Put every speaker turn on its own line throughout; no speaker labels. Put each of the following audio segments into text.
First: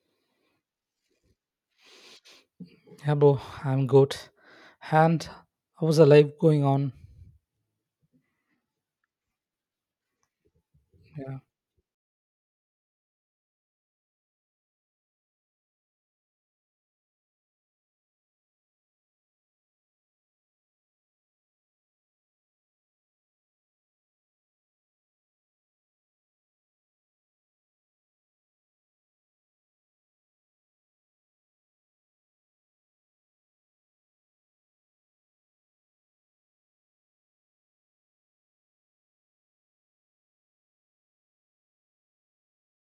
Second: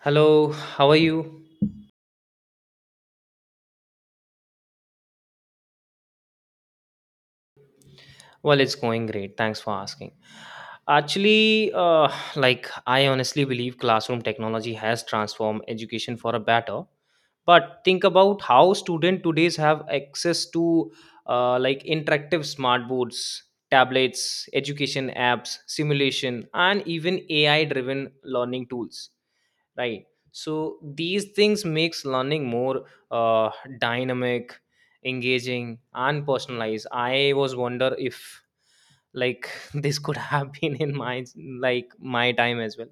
Hello, how are you?
Yeah, bro, I'm good. And how's the life going on.
Well, it's going great. Thanks for asking.
Yeah.
Actually, I honestly believe classroom technology has transformed education for a better. But think about how students today's have access to interactive smart boards, tablets, education apps, simulation, and even AI-driven learning tools. Right, so these things makes learning more uh, dynamic, engaging and personalized. I was wonder if like this could have been in my my time as well.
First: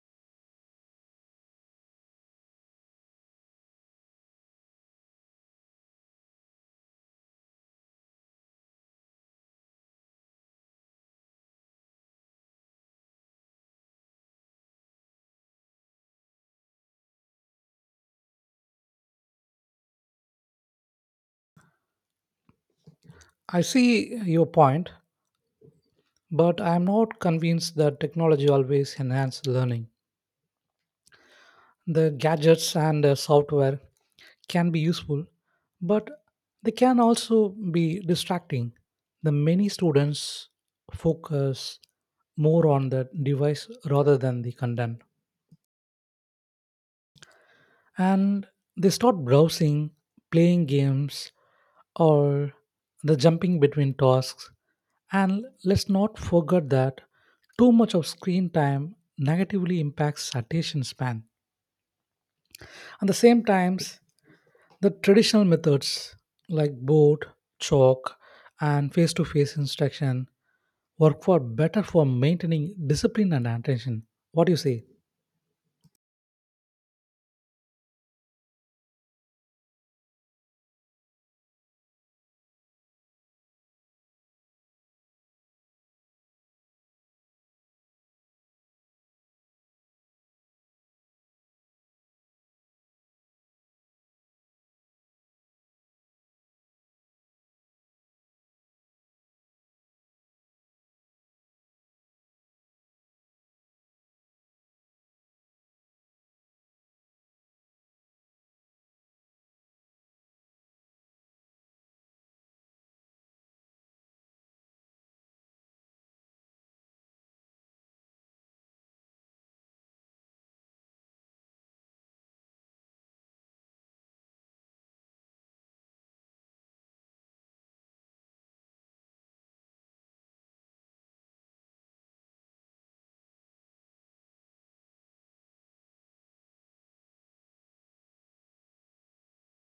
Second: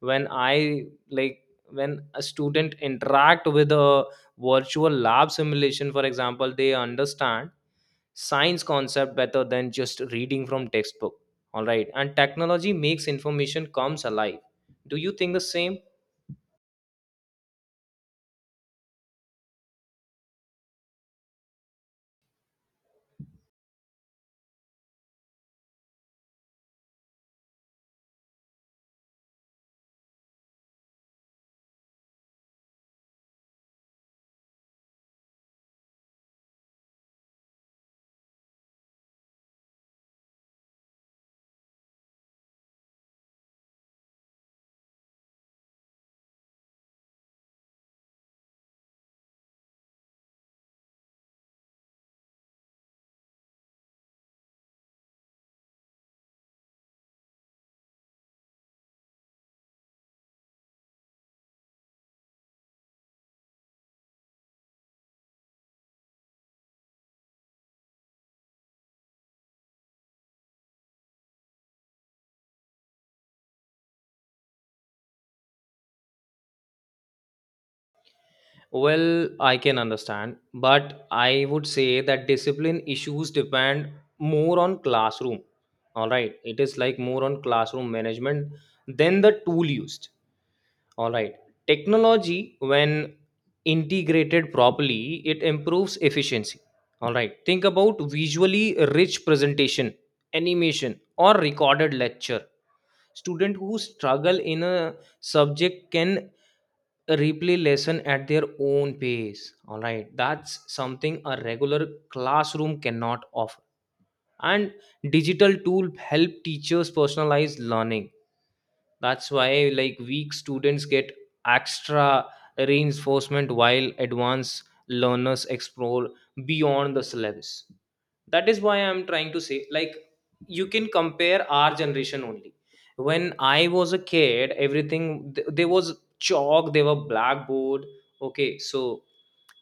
When I like when a student interact with a virtual lab simulation, for example, they understand science concept better than just reading from textbook. All right, and technology makes information comes alive. Do you think the same?
I see your point, but I'm not convinced that technology always enhances learning. The gadgets and software can be useful, but they can also be distracting. The many students focus more on the device rather than the content. And they start browsing, playing games, or the jumping between tasks. And let's not forget that too much of screen time negatively impacts attention span. At the same times, the traditional methods like board, chalk, and face to face instruction work for better for maintaining discipline and attention. What do you say?
Well, I can understand, but I would say that discipline issues depend more on classroom. All right, it is like more on classroom management than the tool used. All right, technology, when integrated properly, it improves efficiency. All right, think about visually rich presentation, animation, or recorded lecture. Student who struggle in a subject can replay lesson at their own pace. All right, that's something a regular classroom cannot offer. And digital tool help teachers personalize learning. That's why like weak students get extra reinforcement while advanced learners explore beyond the syllabus. That is why I'm trying to say, like, you can compare our generation only. When I was a kid, everything there was chalk, there were blackboard. Okay, so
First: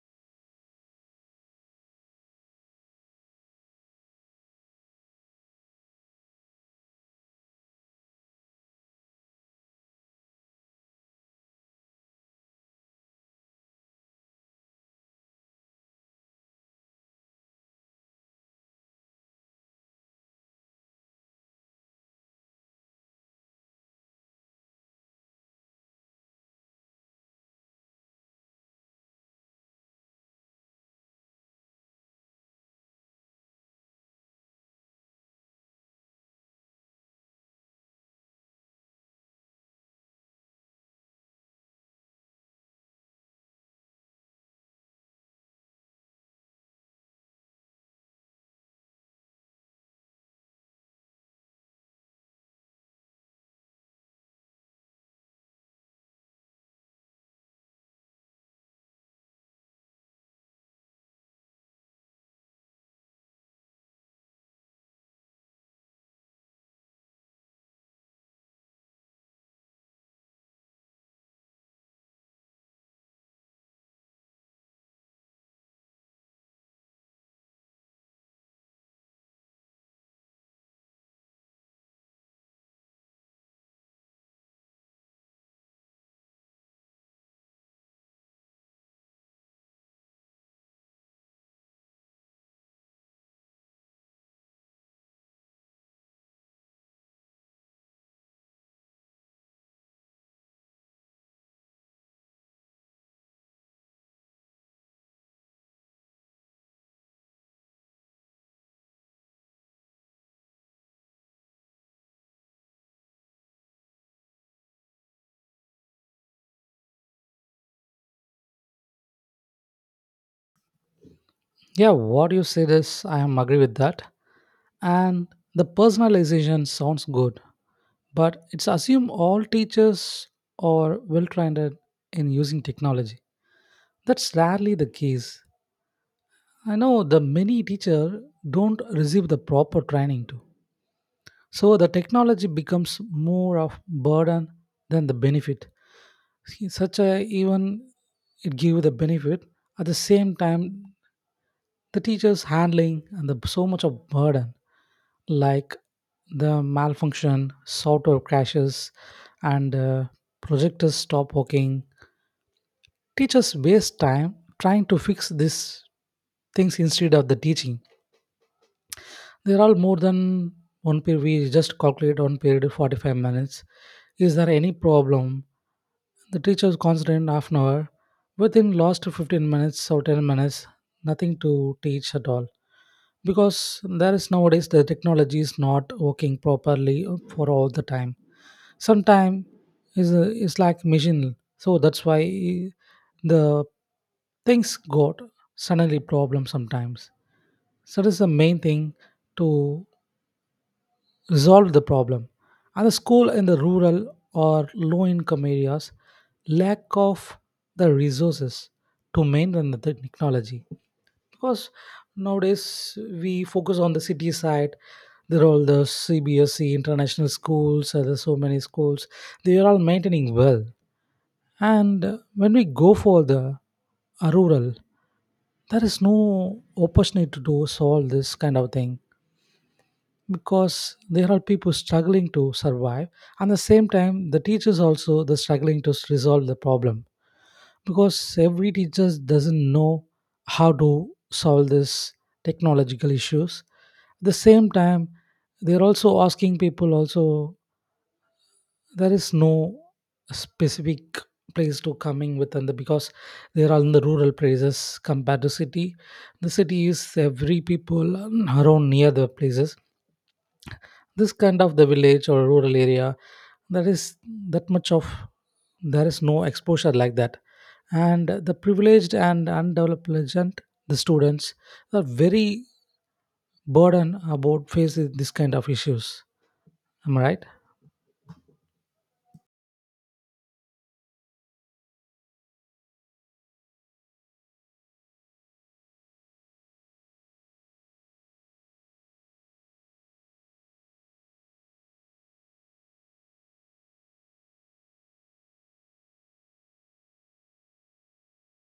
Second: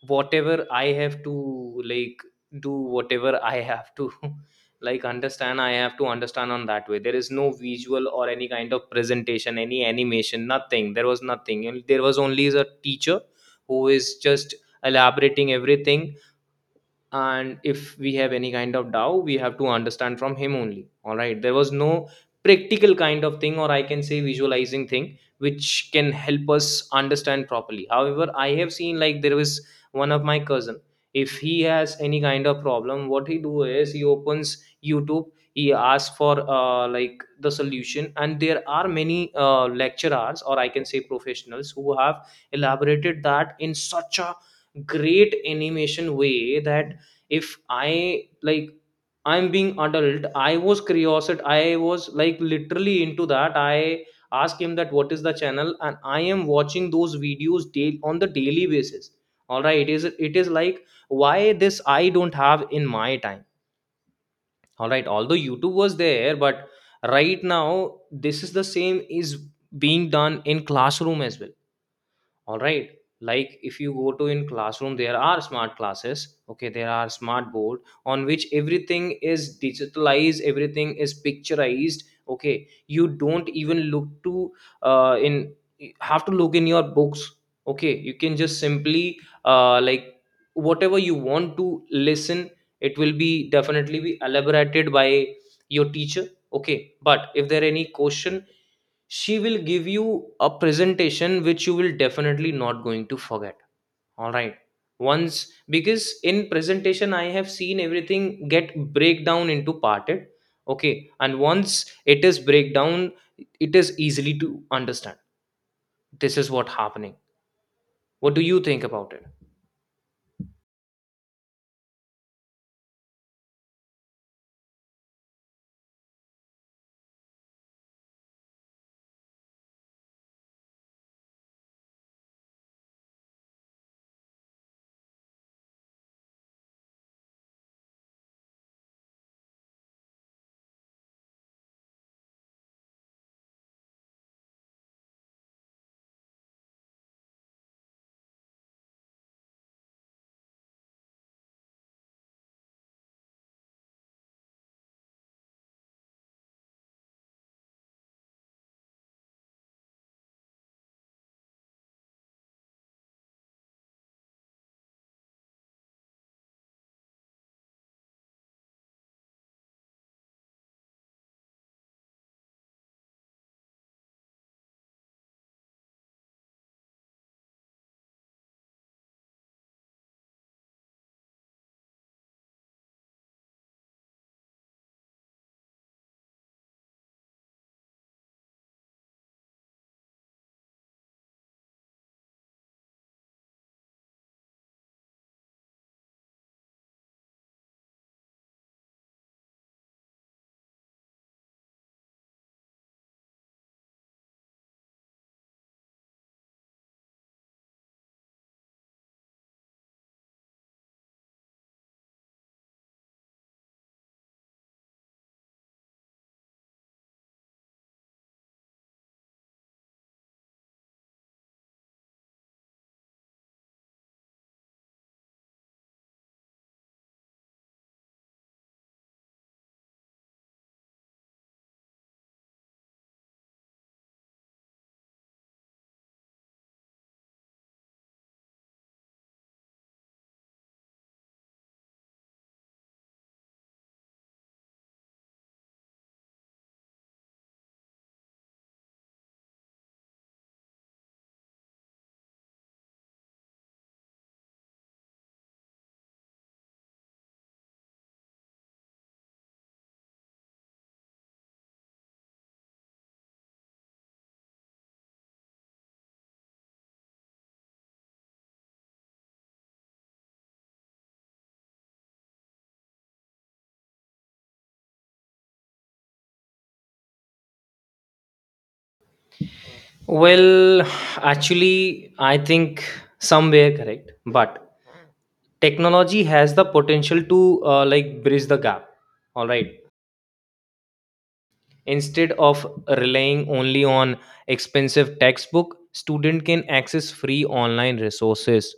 whatever I have to do, whatever I have to understand, I have to understand on that way. There is no visual or any kind of presentation, any animation, nothing. There was nothing. And there was only a teacher who is just elaborating everything. And if we have any kind of doubt, we have to understand from him only. All right, there was no practical kind of thing, or I can say visualizing thing, which can help us understand properly. However, I have seen like there was one of my cousin. If he has any kind of problem, what he do is he opens YouTube. He asks for the solution, and there are many lecturers, or I can say professionals, who have elaborated that in such a great animation way that if I'm being adult, I was curious, I was like literally into that. I asked him that what is the channel, and I am watching those videos daily on the daily basis. All right, it is like, why this I don't have in my time? All right, although YouTube was there. But right now, this is the same is being done in classroom as well. All right, like, if you go to in classroom, there are smart classes. Okay, there are smart board on which everything is digitalized, everything is picturized. Okay, you don't even look to in have to look in your books. Okay, you can just simply uh, like whatever you want to listen, it will be definitely be elaborated by your teacher. Okay, but if there any question, she will give you a presentation which you will definitely not going to forget. All right, once, because in presentation I have seen everything get break down into parted. Okay, and once it is break down, it is easily to understand. This is what happening. What do you think about it?
Yeah, what you said is I am agree with that. And the personalization sounds good, but it's assume all teachers are well trained in using technology. That's rarely the case. I know the many teacher don't receive the proper training too. So the technology becomes more of burden than the benefit. Such a even it gave the benefit, at the same time the teachers handling and the so much of burden, like the malfunction software crashes and projectors stop working, teachers waste time trying to fix these things instead of the teaching. There are more than one period. We just calculate one period 45 minutes. Is there any problem? The teacher's constant half an hour. Within last 15 minutes or 10 minutes, nothing to teach at all. Because there is nowadays the technology is not working properly for all the time. Sometime is is like machine. So that's why the things got suddenly problem sometimes. So that is the main thing to resolve the problem. And the school in the rural or low income areas lack of the resources to maintain the technology, because nowadays we focus on the city side. There are all the CBSE international schools, there's so many schools, they are all maintaining well. And when we go for the rural, there is no opportunity to do solve this kind of thing, because there are people struggling to survive. And at the same time the teachers also the struggling to resolve the problem, because every teacher doesn't know how to solve this technological issues. At the same time, they're also asking people also. There is no specific place to coming within the, because they are in the rural places compared to city. The city is every people around near the places. This kind of the village or rural area, there is that much of, there is no exposure like that. And the privileged and undeveloped legend, the students are very burdened about facing this kind of issues. Am I right?
Well, actually I think somewhere correct, but technology has the potential to bridge the gap. All right, instead of relying only on expensive textbook, student can access free online resources,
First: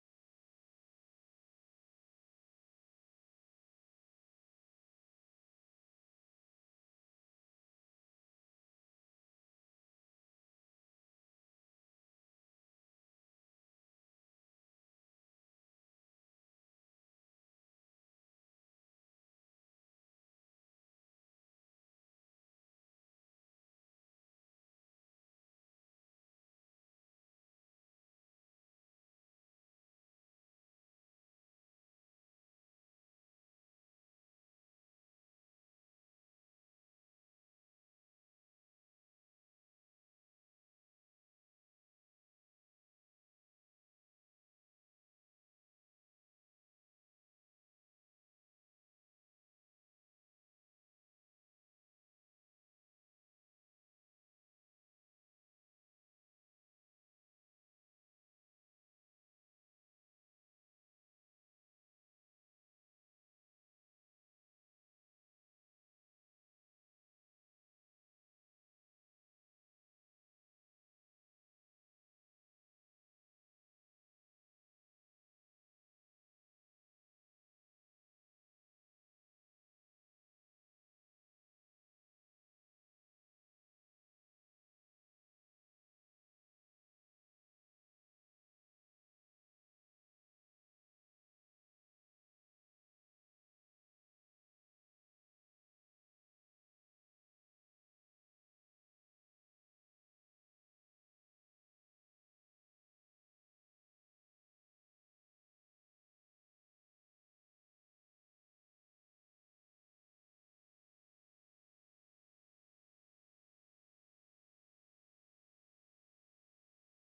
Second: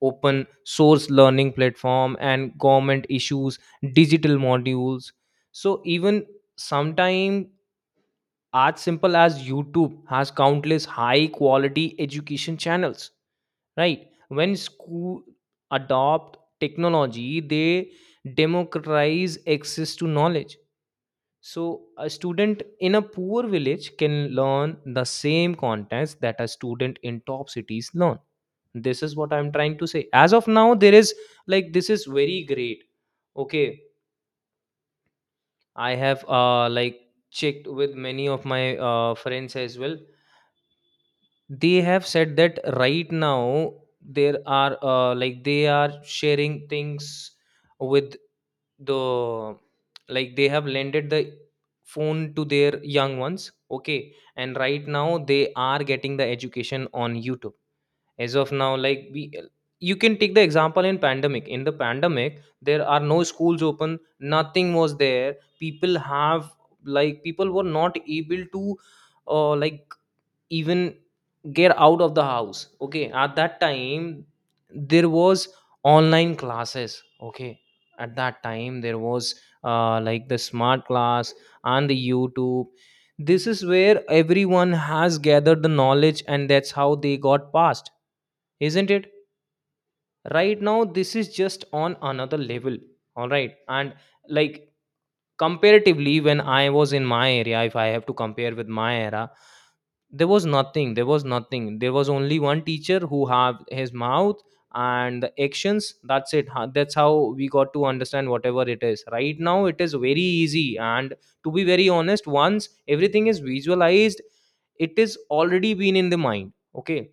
open source learning platform and government issues digital modules. So even sometime, as simple as YouTube, has countless high quality education channels. Right, when school adopt technology, they democratize access to knowledge. So a student in a poor village can learn the same contents that a student in top cities learn. This is what I'm trying to say. As of now, there is this is very great. Okay, I have checked with many of my friends as well. They have said that right now there are they are sharing things with the they have lended the phone to their young ones. Okay, and right now they are getting the education on YouTube. As of now, like we you can take the example in pandemic. In the pandemic, there are no schools open, nothing was there. People have people were not able to uh, like even get out of the house. Okay, at that time there was online classes. Okay, at that time there was the smart class and the YouTube. This is where everyone has gathered the knowledge, and that's how they got past. Isn't it? Right now this is just on another level. All right, and like comparatively, when I was in my area, if I have to compare with my era, there was nothing. There was nothing. There was only one teacher who have his mouth and the actions, that's it. That's how we got to understand whatever it is. Right now it is very easy, and to be very honest, once everything is visualized, it is already been in the mind. Okay,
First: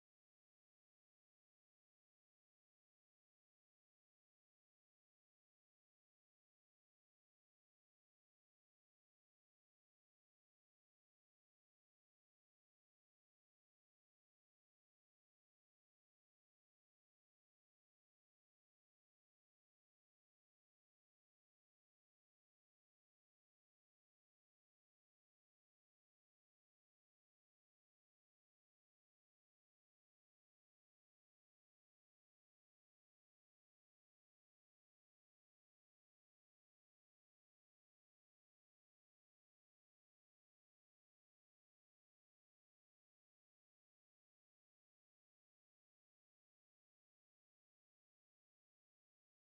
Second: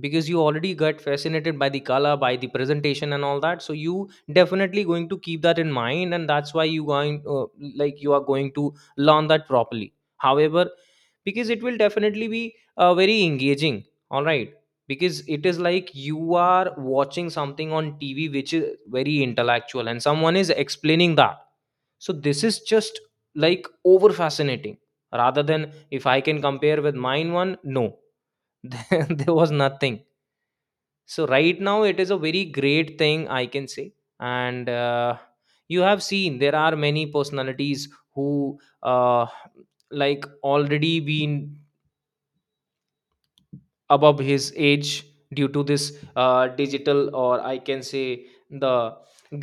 because you already got fascinated by the color, by the presentation and all that. So you definitely going to keep that in mind, and that's why you going you are going to learn that properly. However, because it will definitely be very engaging. All right, because it is like you are watching something on TV which is very intellectual and someone is explaining that. So this is just like over fascinating, rather than if I can compare with mine one. No, there was nothing. So right now, it is a very great thing, I can say. And you have seen there are many personalities who already been above his age due to this digital, or I can say the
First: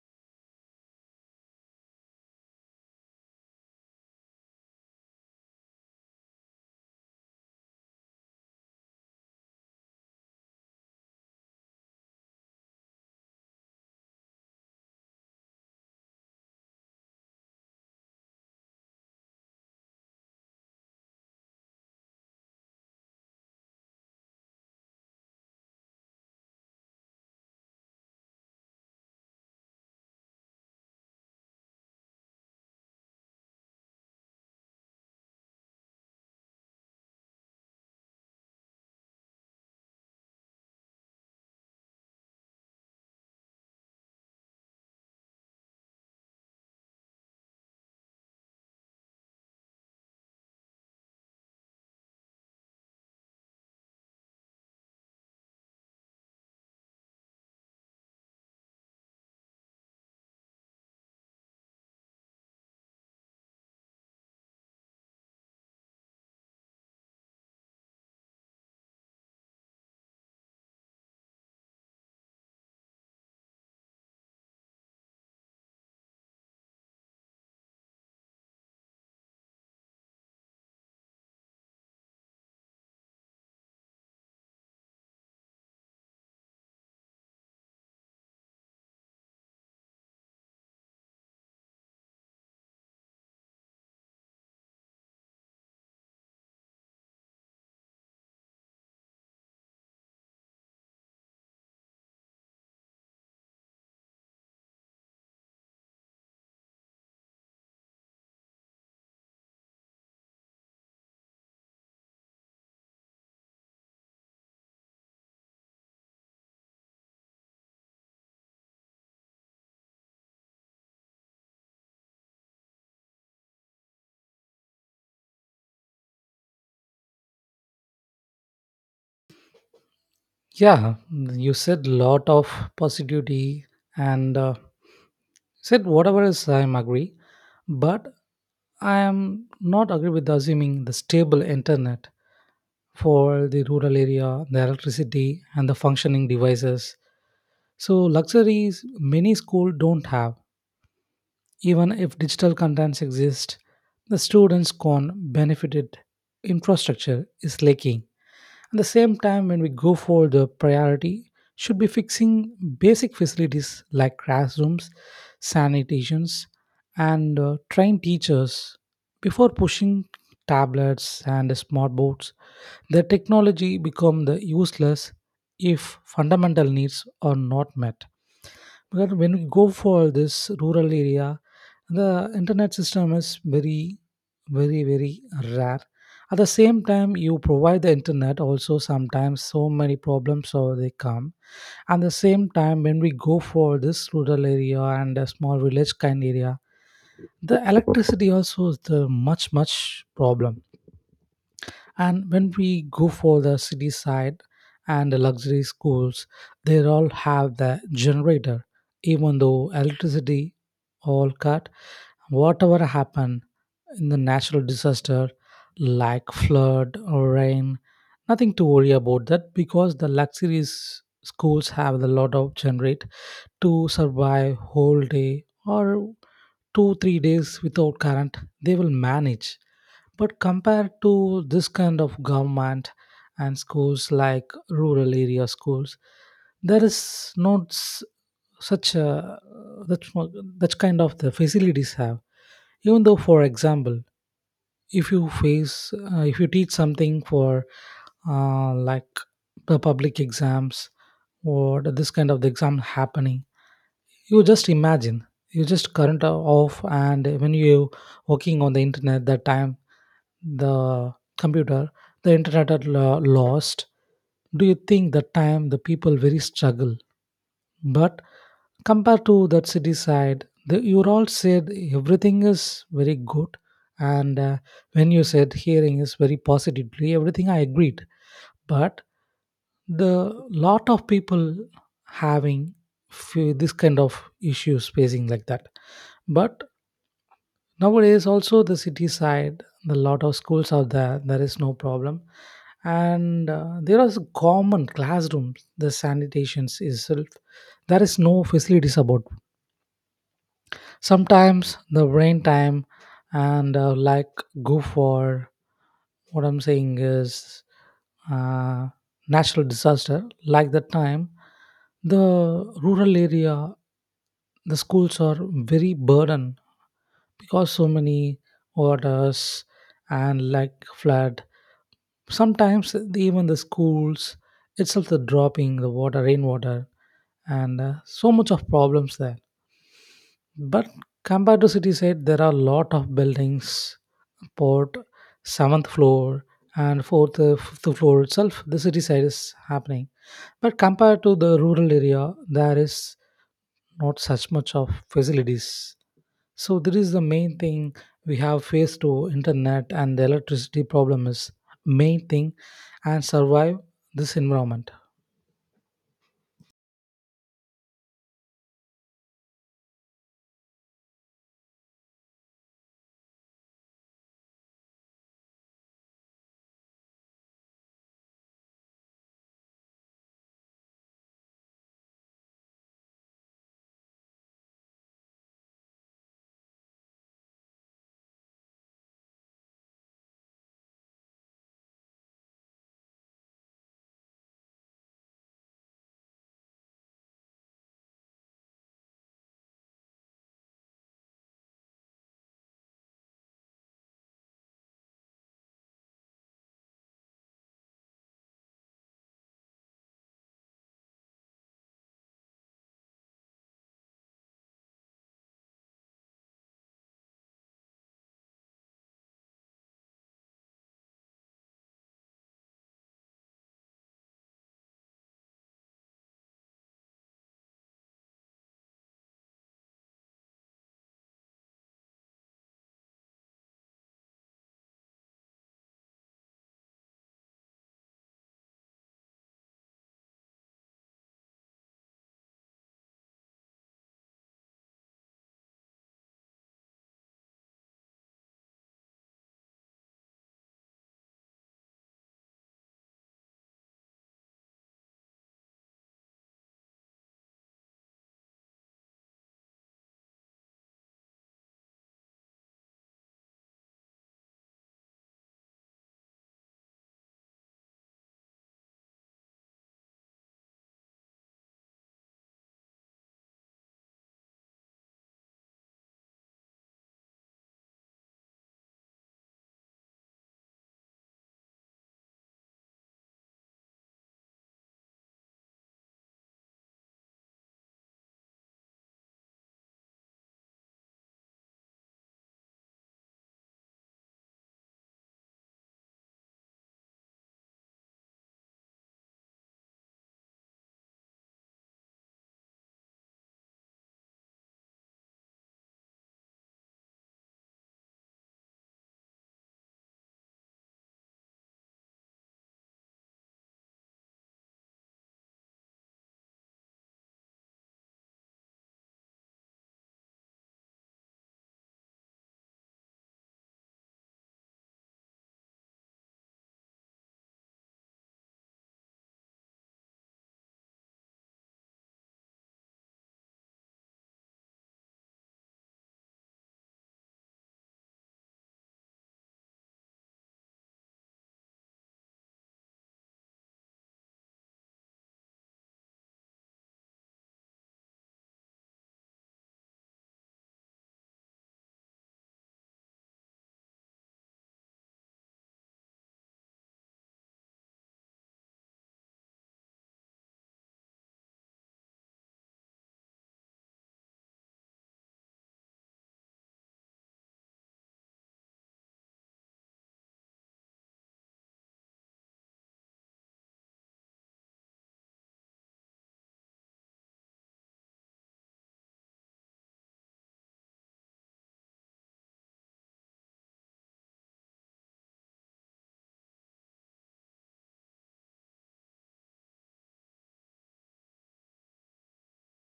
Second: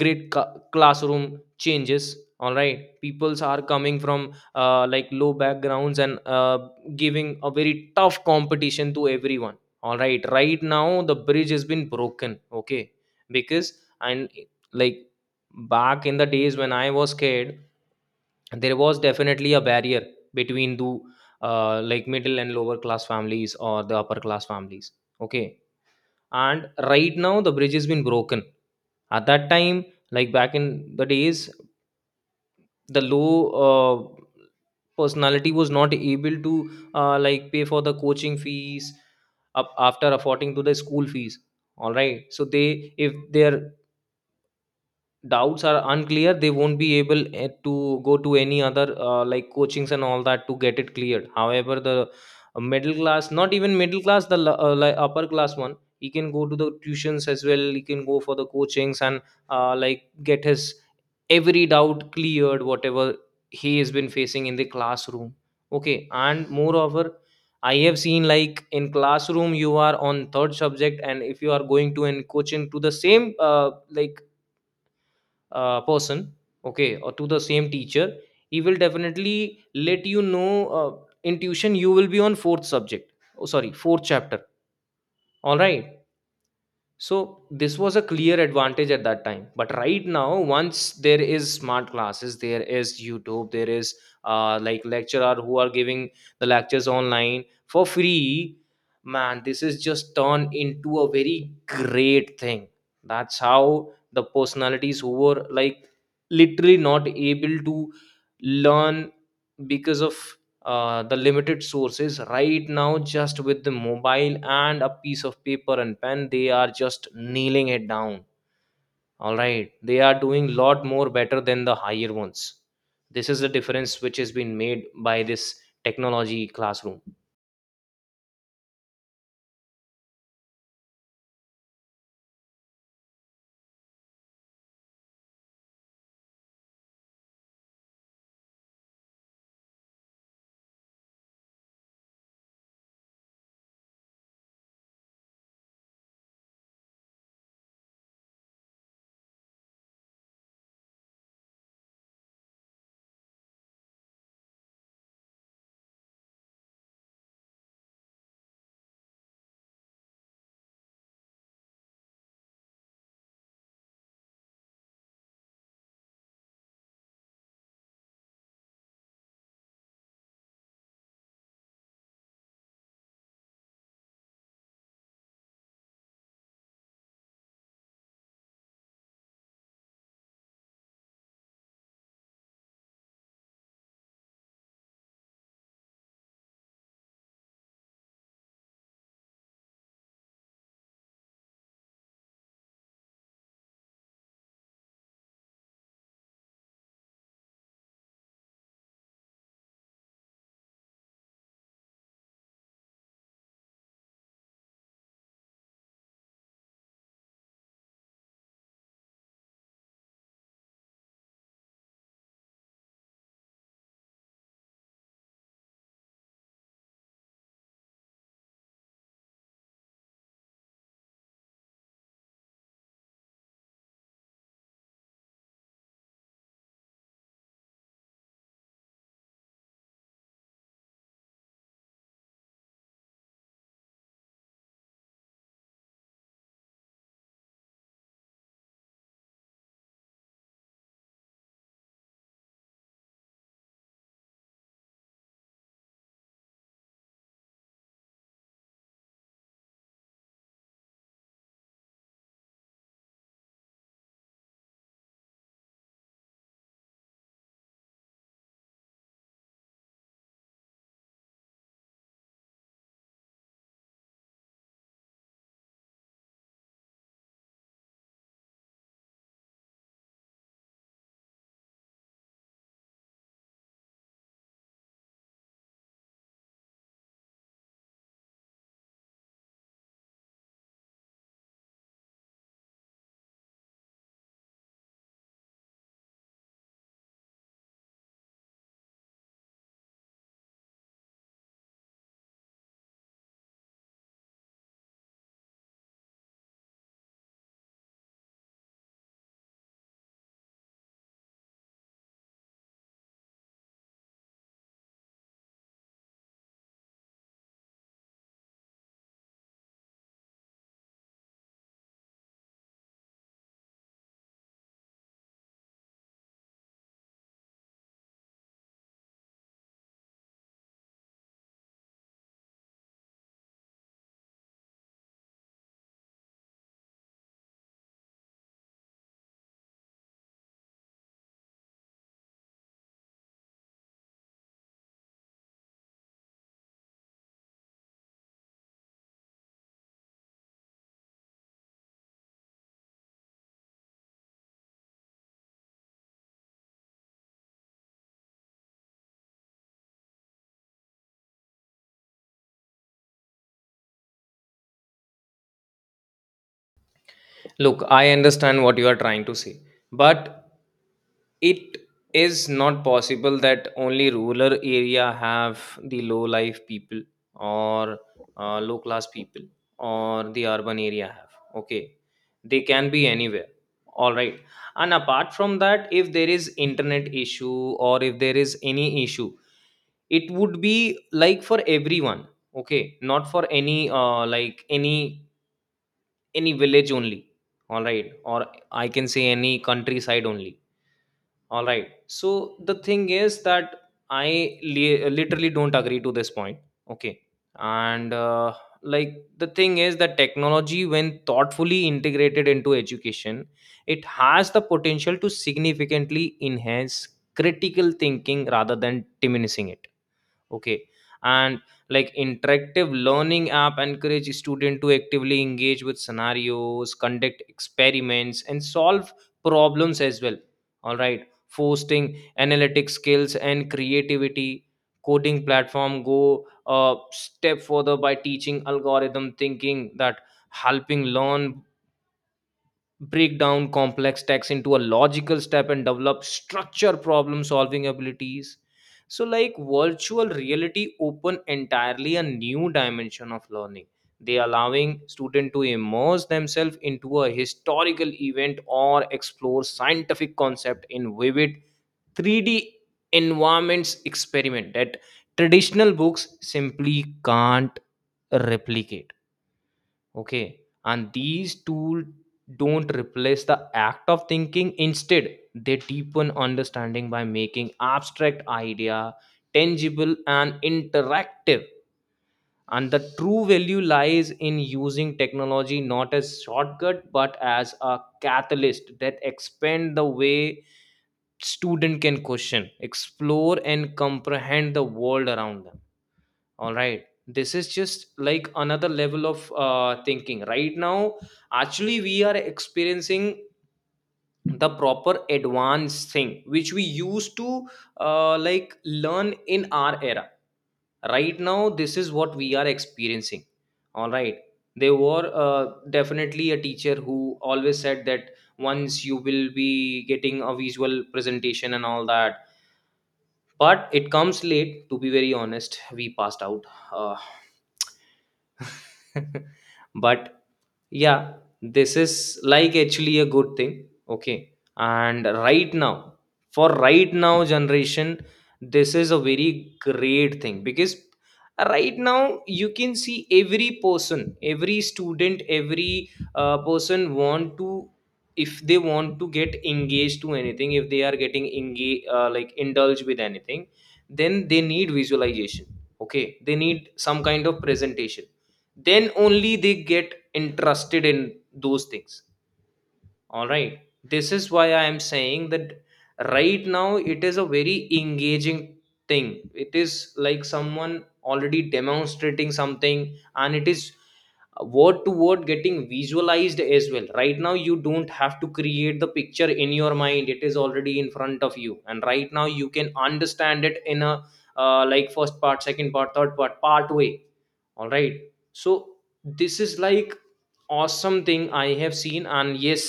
great classroom changes. All right, peoples are coming from low backgrounds and giving a very tough competition to everyone. All right, right now the bridge has been broken. Okay, because and like back in the days when I was kid, there was definitely a barrier between the middle and lower class families or the upper class families. Okay, and right now the bridge has been broken. At that time, like back in the days, the low uh, personality was not able to pay for the coaching fees up after affording to the school fees. All right, so they, if their doubts are unclear, they won't be able to go to any other coachings and all that to get it cleared. However, the middle class, not even middle class, the upper class one, he can go to the tuitions as well, he can go for the coachings and get his every doubt cleared whatever he has been facing in the classroom. Okay, and moreover, I have seen like in classroom you are on third subject, and if you are going to and coaching to the same person. Okay, or to the same teacher, he will definitely let you know, in tuition you will be on fourth subject. Oh sorry, fourth chapter. All right, so this was a clear advantage at that time. But right now, once there is smart classes, there is YouTube, there is lecturer who are giving the lectures online for free. Man, this is just turned into a very great thing. That's how the personalities who were like literally not able to learn because of the limited sources, right now, just with the mobile and a piece of paper and pen, they are just nailing it down. All right, they are doing lot more better than the higher ones. This is the difference which has been made by this technology classroom.
Yeah, you said lot of positivity, and said whatever is I am agree. But I am not agree with assuming the stable internet for the rural area, the electricity, and the functioning devices. So, luxuries many schools don't have. Even if digital contents exist, the students can't benefit it. Infrastructure is lacking. At the same time, when we go for the priority, should be fixing basic facilities like classrooms, sanitations, and trained teachers, before pushing tablets and smartboards. The technology become the useless if fundamental needs are not met. Because when we go for this rural area, the internet system is very, very, very rare. At the same time, you provide the internet also sometimes so many problems or they come. At the same time, when we go for this rural area and a small village kind area, the electricity also is the much much problem. And when we go for the city side and the luxury schools, they all have the generator, even though electricity all cut. Whatever happen in the natural disaster, like flood or rain, nothing to worry about that, because the luxury schools have a lot of generate to survive whole day or 2 3 days without current. They will manage. But compared to this kind of government and schools like rural area schools, there is not such a that that kind of the facilities have. Even though, for example, if you face if you teach something for like the public exams or this kind of the exam happening, you just imagine you just current off, and when you working on the internet that time, the computer, the internet are lost. Do you think the time the people very struggle? But compared to that city side, the, you all said everything is very good, and when you said hearing is very positively, everything I agreed. But the lot of people having few, this kind of issues facing like that. But nowadays, also the city side, the lot of schools are there. There is no problem, and there are common classrooms. The sanitations itself, there is no facilities about sometimes the brain time and like go for, what I'm saying is, uh, natural disaster like that time, the rural area, the schools are very burden, because so many orders and like flood, sometimes even the schools itself the dropping the water rainwater, and so much of problems there. But compared to city side, there are a lot of buildings, port, seventh floor, and fourth, fifth floor itself. The city side is happening, but compared to the rural area, there is not such much of facilities. So this is the main thing we have faced to internet and the electricity problem is main thing, and survive this environment.
Look, I understand what you are trying to say, but it is not possible that only rural area have the low life people or low class people or the urban area have. Okay, they can be anywhere. All right, and apart from that, if there is internet issue or if there is any issue, it would be like for everyone. Okay, not for any any village only. All right, or I can say any countryside only. All right, so the thing is that I literally don't agree to this point. Okay, and the thing is that technology, when thoughtfully integrated into education, it has the potential to significantly enhance critical thinking rather than diminishing it. Okay, and like interactive learning app encourage student to actively engage with scenarios, conduct experiments and solve problems as well. All right, fostering analytic skills and creativity. Coding platform go a step further by teaching algorithm thinking that helping learn break down complex text into a logical step And develop structure problem solving abilities. So like virtual reality open entirely a new dimension of learning, they allowing student to immerse themselves into a historical event or explore scientific concept in vivid 3D environments experiment that traditional books simply can't replicate. Okay. And these tools don't replace the act of thinking. Instead, they deepen understanding by making abstract idea tangible and interactive. And the true value lies in using technology not as shortcut but as a catalyst that expand the way student can question, explore and comprehend the world around them. All right, this is just like another level of thinking right now. Actually we are experiencing the proper advanced thing which we used to like learn in our era. Right now this is what we are experiencing. All right, there were definitely a teacher who always said that once you will be getting a visual presentation and all that, but it comes late. To be very honest, we passed out uh, but yeah, this is like actually a good thing. Okay, and right now, for right now generation, this is a very great thing because right now you can see every person, every student, every person want to, if they want to get engaged to anything, if they are getting engaged like indulged with anything, then they need visualization. Okay, they need some kind of presentation, then only they get interested in those things. All right, this is why I am saying that right now it is a very engaging thing. It is like someone already demonstrating something and it is word to word getting visualized as well. Right now you don't have to create the picture in your mind, it is already in front of you, and right now you can understand it in a like first part, second part, third part part way. All right, so this is like awesome thing I have seen, and yes,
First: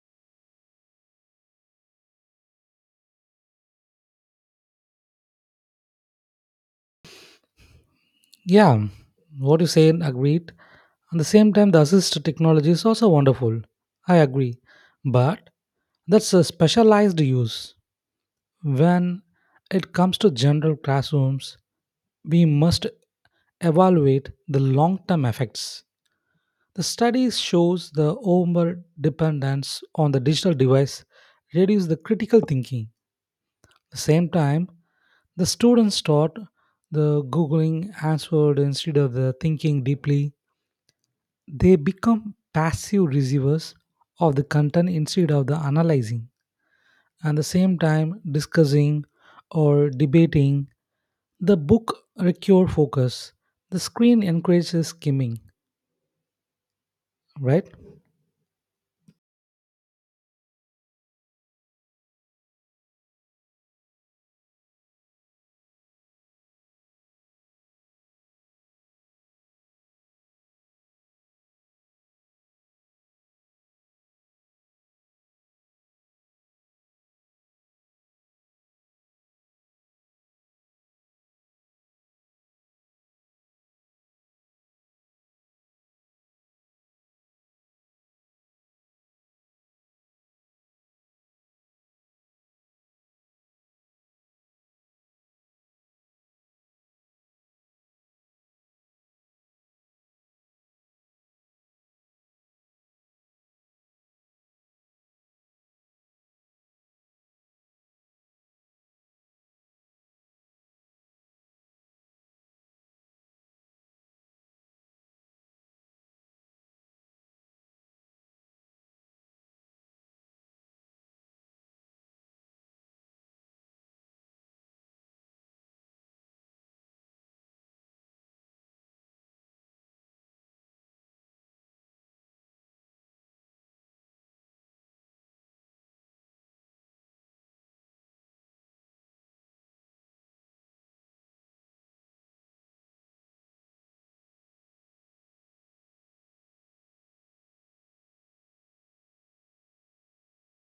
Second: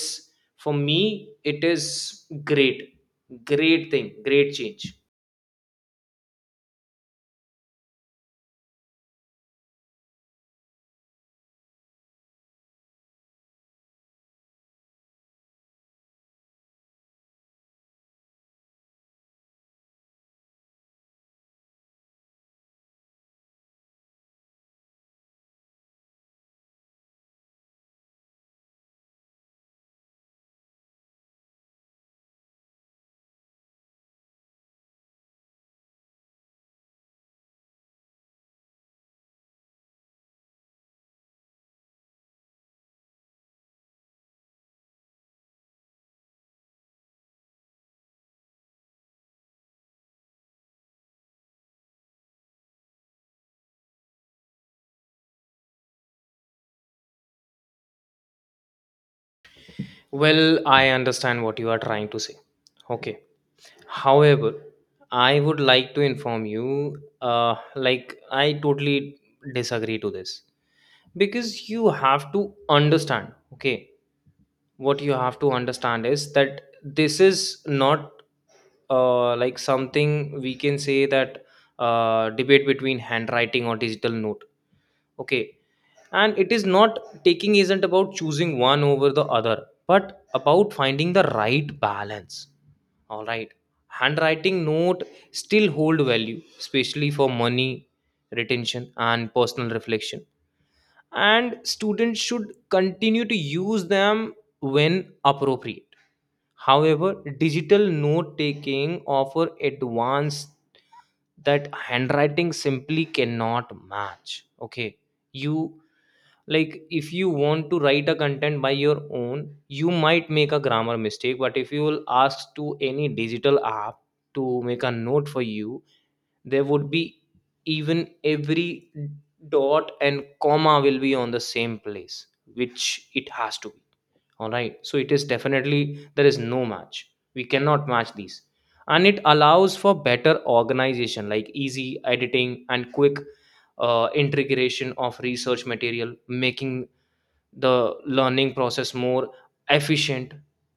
for me it is great, great thing, great change.
Yeah, what you said agreed. At the same time, the assist technology is also wonderful. I agree. But that's a specialized use. When it comes to general classrooms, we must evaluate the long-term effects. The study shows the over dependence on the digital device reduces the critical thinking. At the same time, the students taught the googling answered instead of the thinking deeply. They become passive receivers of the content instead of the analyzing. At the same time, discussing or debating the book require focus. The screen encourages skimming, right?
Well, I understand what you are trying to say. Okay, however, I would like to inform you, uh like I totally disagree to this, because you have to understand, okay? What you have to understand is that this is not like something we can say that debate between handwriting or digital note. Okay, and it is not taking, isn't about choosing one over the other but about finding the right balance. All right, handwriting note still hold value especially for money retention and personal reflection, and students should continue to use them when appropriate. However, digital note taking offer advanced that handwriting simply cannot match. Okay, you, like if you want to write a content by your own, you might make a grammar mistake, but if you will ask to any digital app to make a note for you, there would be even every dot and comma will be on the same place, which it has to be. All right, so it is definitely, there is no match, we cannot match these. And it allows for better organization like easy editing and quick integration of research material, making the learning process more efficient.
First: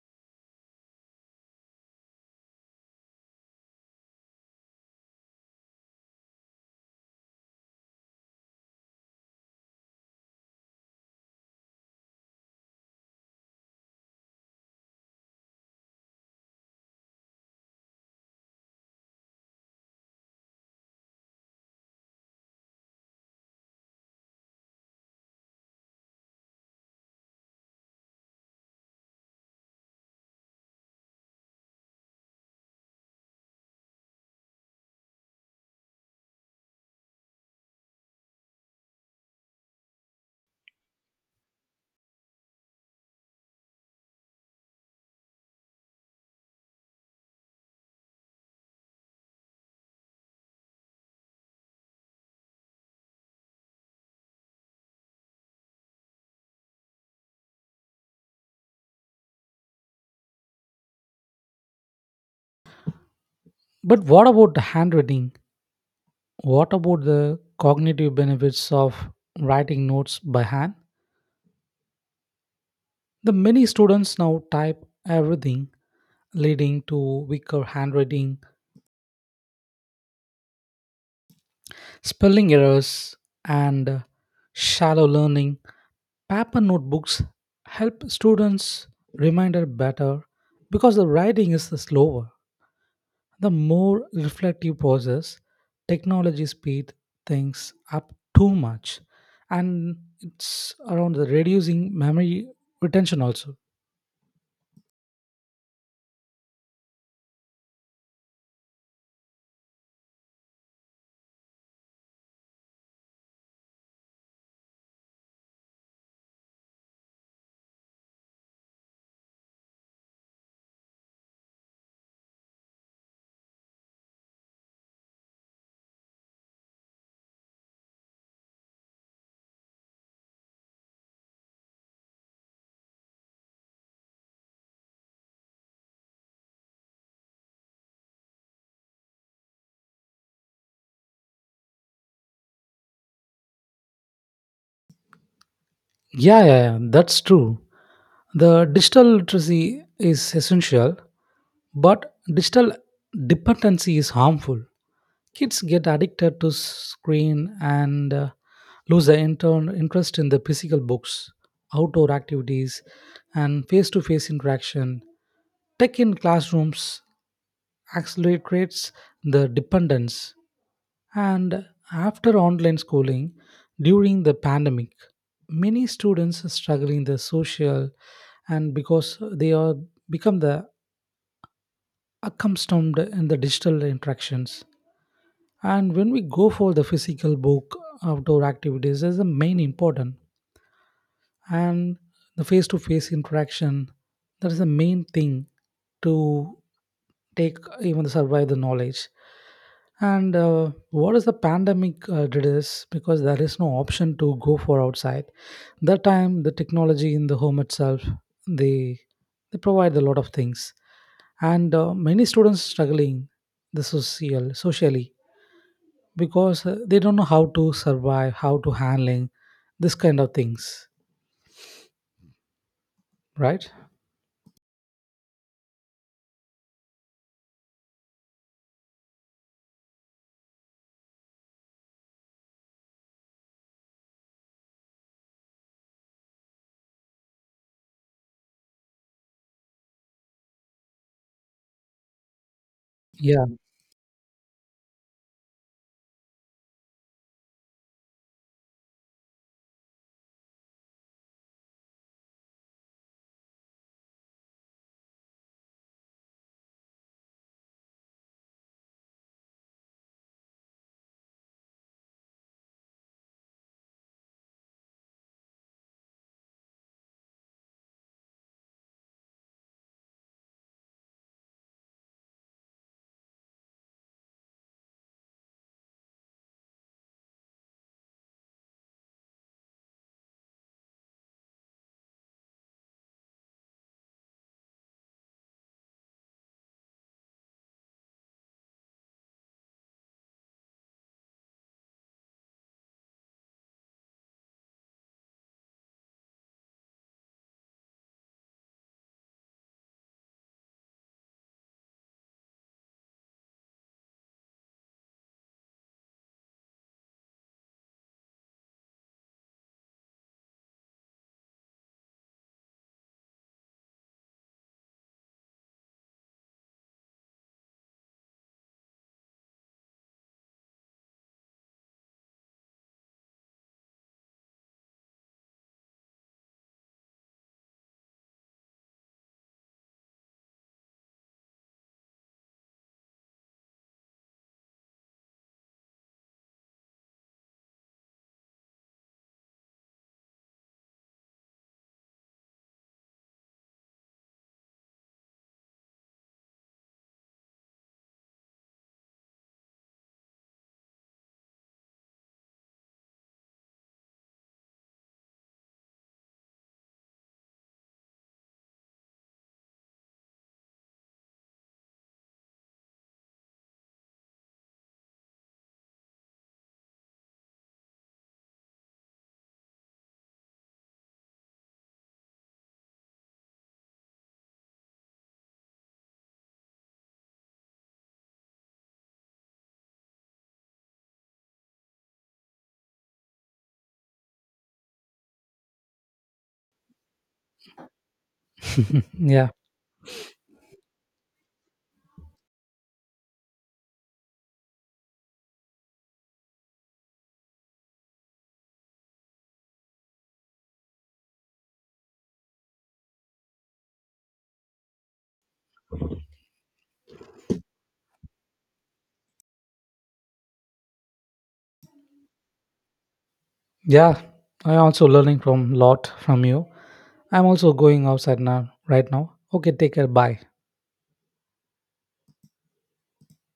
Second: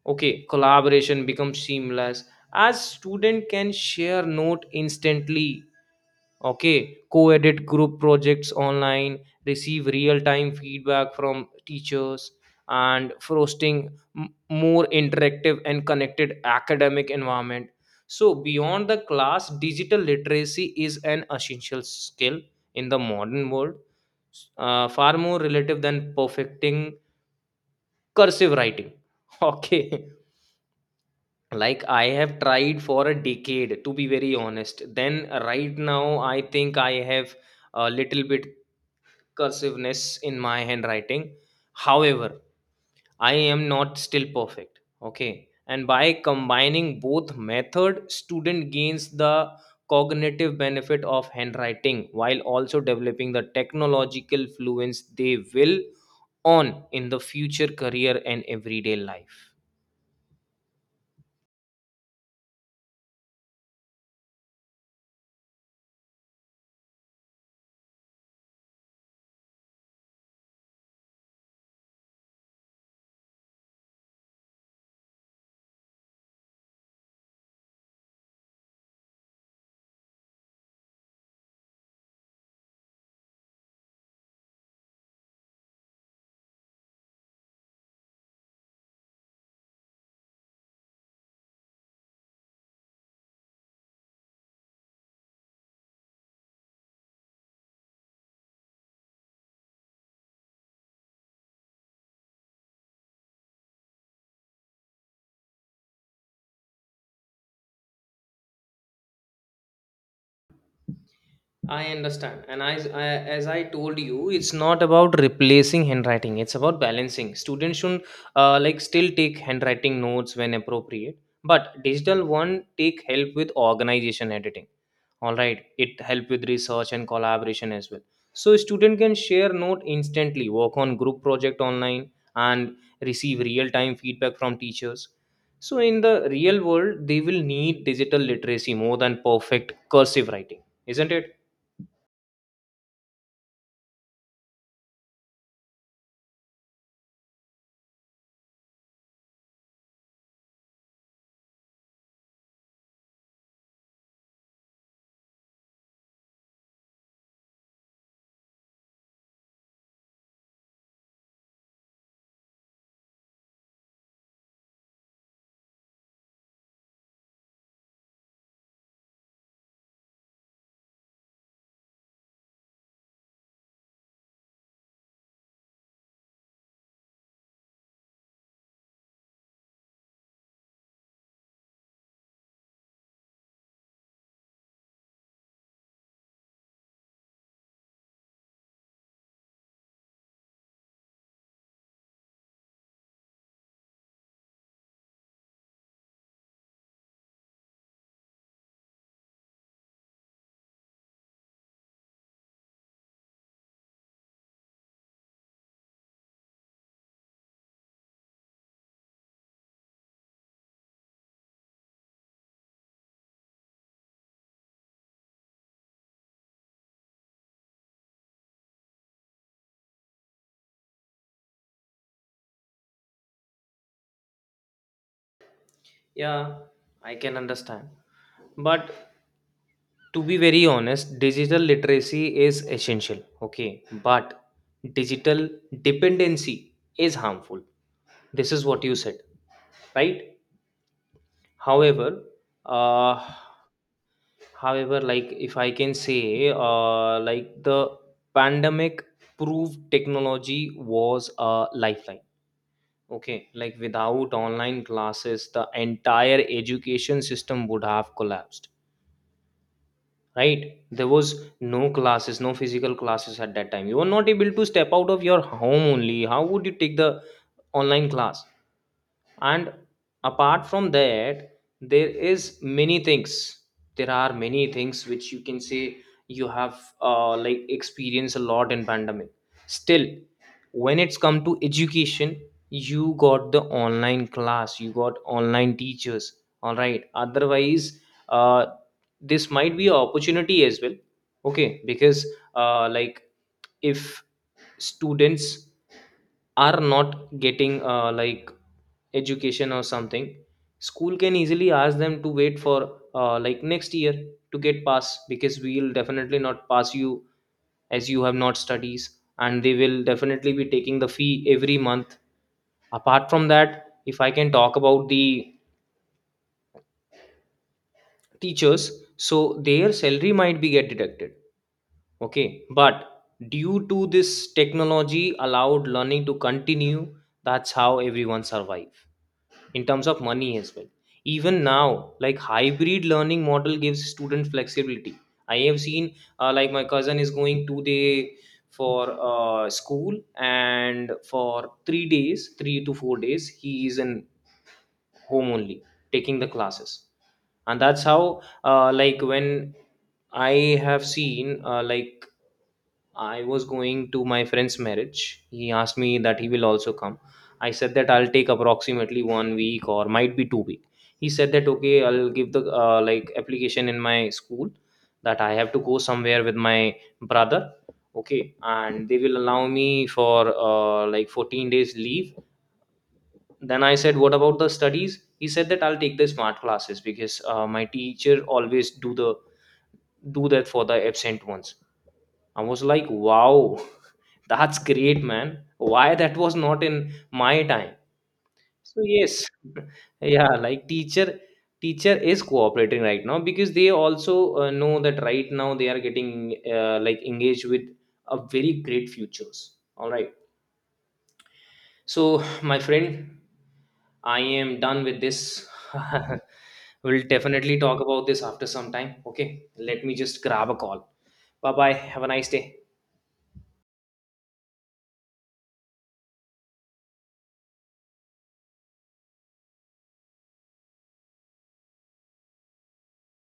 Okay, collaboration becomes seamless as student can share note instantly, okay, co-edit group projects online, receive real-time feedback from teachers, and fostering more interactive and connected academic environment. So beyond the class, digital literacy is an essential skill in the modern world, far more relative than perfecting cursive writing. Okay, like I have tried for a decade to be very honest, then right now I think I have a little bit cursiveness in my handwriting. However, I am not still perfect. Okay, and by combining both method, student gains the cognitive benefit of handwriting while also developing the technological fluence they will on in the future career and everyday life.
But what about the handwriting? What about the cognitive benefits of writing notes by hand? The many students now type everything, leading to weaker handwriting, spelling errors, and shallow learning. Paper notebooks help students remember better because the writing is slower. The more reflective process, technology speed things up too much, and it's around the reducing memory retention also.
I understand. And as I told you, it's not about replacing handwriting. It's about balancing. Students should like still take handwriting notes when appropriate, but digital one take help with organization editing. All right, it help with research and collaboration as well. So student can share note instantly, work on group project online, and receive real time feedback from teachers. So in the real world, they will need digital literacy more than perfect cursive writing, isn't it?
Yeah, yeah, yeah, that's true. The digital literacy is essential, but digital dependency is harmful. Kids get addicted to screen and lose their intern interest in the physical books, outdoor activities, and face-to-face interaction. Tech in classrooms accelerates the dependence. And after online schooling, during the pandemic, many students are struggling the social, and because they are become the accustomed in the digital interactions. And when we go for the physical book, outdoor activities is the main important, and the face-to-face interaction, that is the main thing to take even survive the knowledge. And what is the pandemic did is because there is no option to go for outside. That time the technology in the home itself, they they provide a lot of things. And many students struggling the social socially, because they don't know how to survive, how to handling this kind of things, right?
Yeah, I can understand. But to be very honest, digital literacy is essential, okay? But digital dependency is harmful. This is what you said, right? However, uh,
Yeah,
like if I can say, like the pandemic proved technology was a lifeline. Okay, like without online classes, the entire education system would have collapsed, right? There was no classes, no physical classes at that time, you were not able to step out of your home only, how would you take the online class? And apart from that, there is many things there are many things which you can say you have like experienced a lot in pandemic. Still, when it's come to education, you got the online class, you got online teachers. All right, otherwise, uh, this might be an opportunity as well. Okay, because like if students are not getting like education or something, school can easily ask them to wait for like next year to get pass, because we'll definitely not pass you as you have not studies, and they will definitely be taking the fee every month. Apart from that, if I can talk about the teachers, so their salary might be get deducted. Okay, but due to this, technology allowed learning to continue. That's how everyone survives in terms of money as well. Even now like hybrid learning model gives student flexibility. I have seen, like my cousin is going 2 day for school, and for 3 to 4 days he is in home only taking the classes. And that's how like when I have seen, like I was going to my friend's marriage, he asked me that he will also come. I said that I'll take approximately 1 week or might be 2 week. He said that okay, I'll give the like application in my school that I have to go somewhere with my brother. Okay, and they will allow me for like 14 days leave. Then I said what about the studies? He said that I'll take the smart classes because my teacher always do that for the absent ones. I was like wow, that's great man, why that was not in my time? So yes.
yeah,
Yeah, like teacher is cooperating right now because they also know that right now they are getting like engaged with a very great futures. All right, so my friend, I am done with this. We'll definitely talk about this after some time. Okay, let me just grab a call. Bye bye. Have a nice day.
yeah, I also learning from lot from you. I'm also going outside now right now. Okay, take care, bye.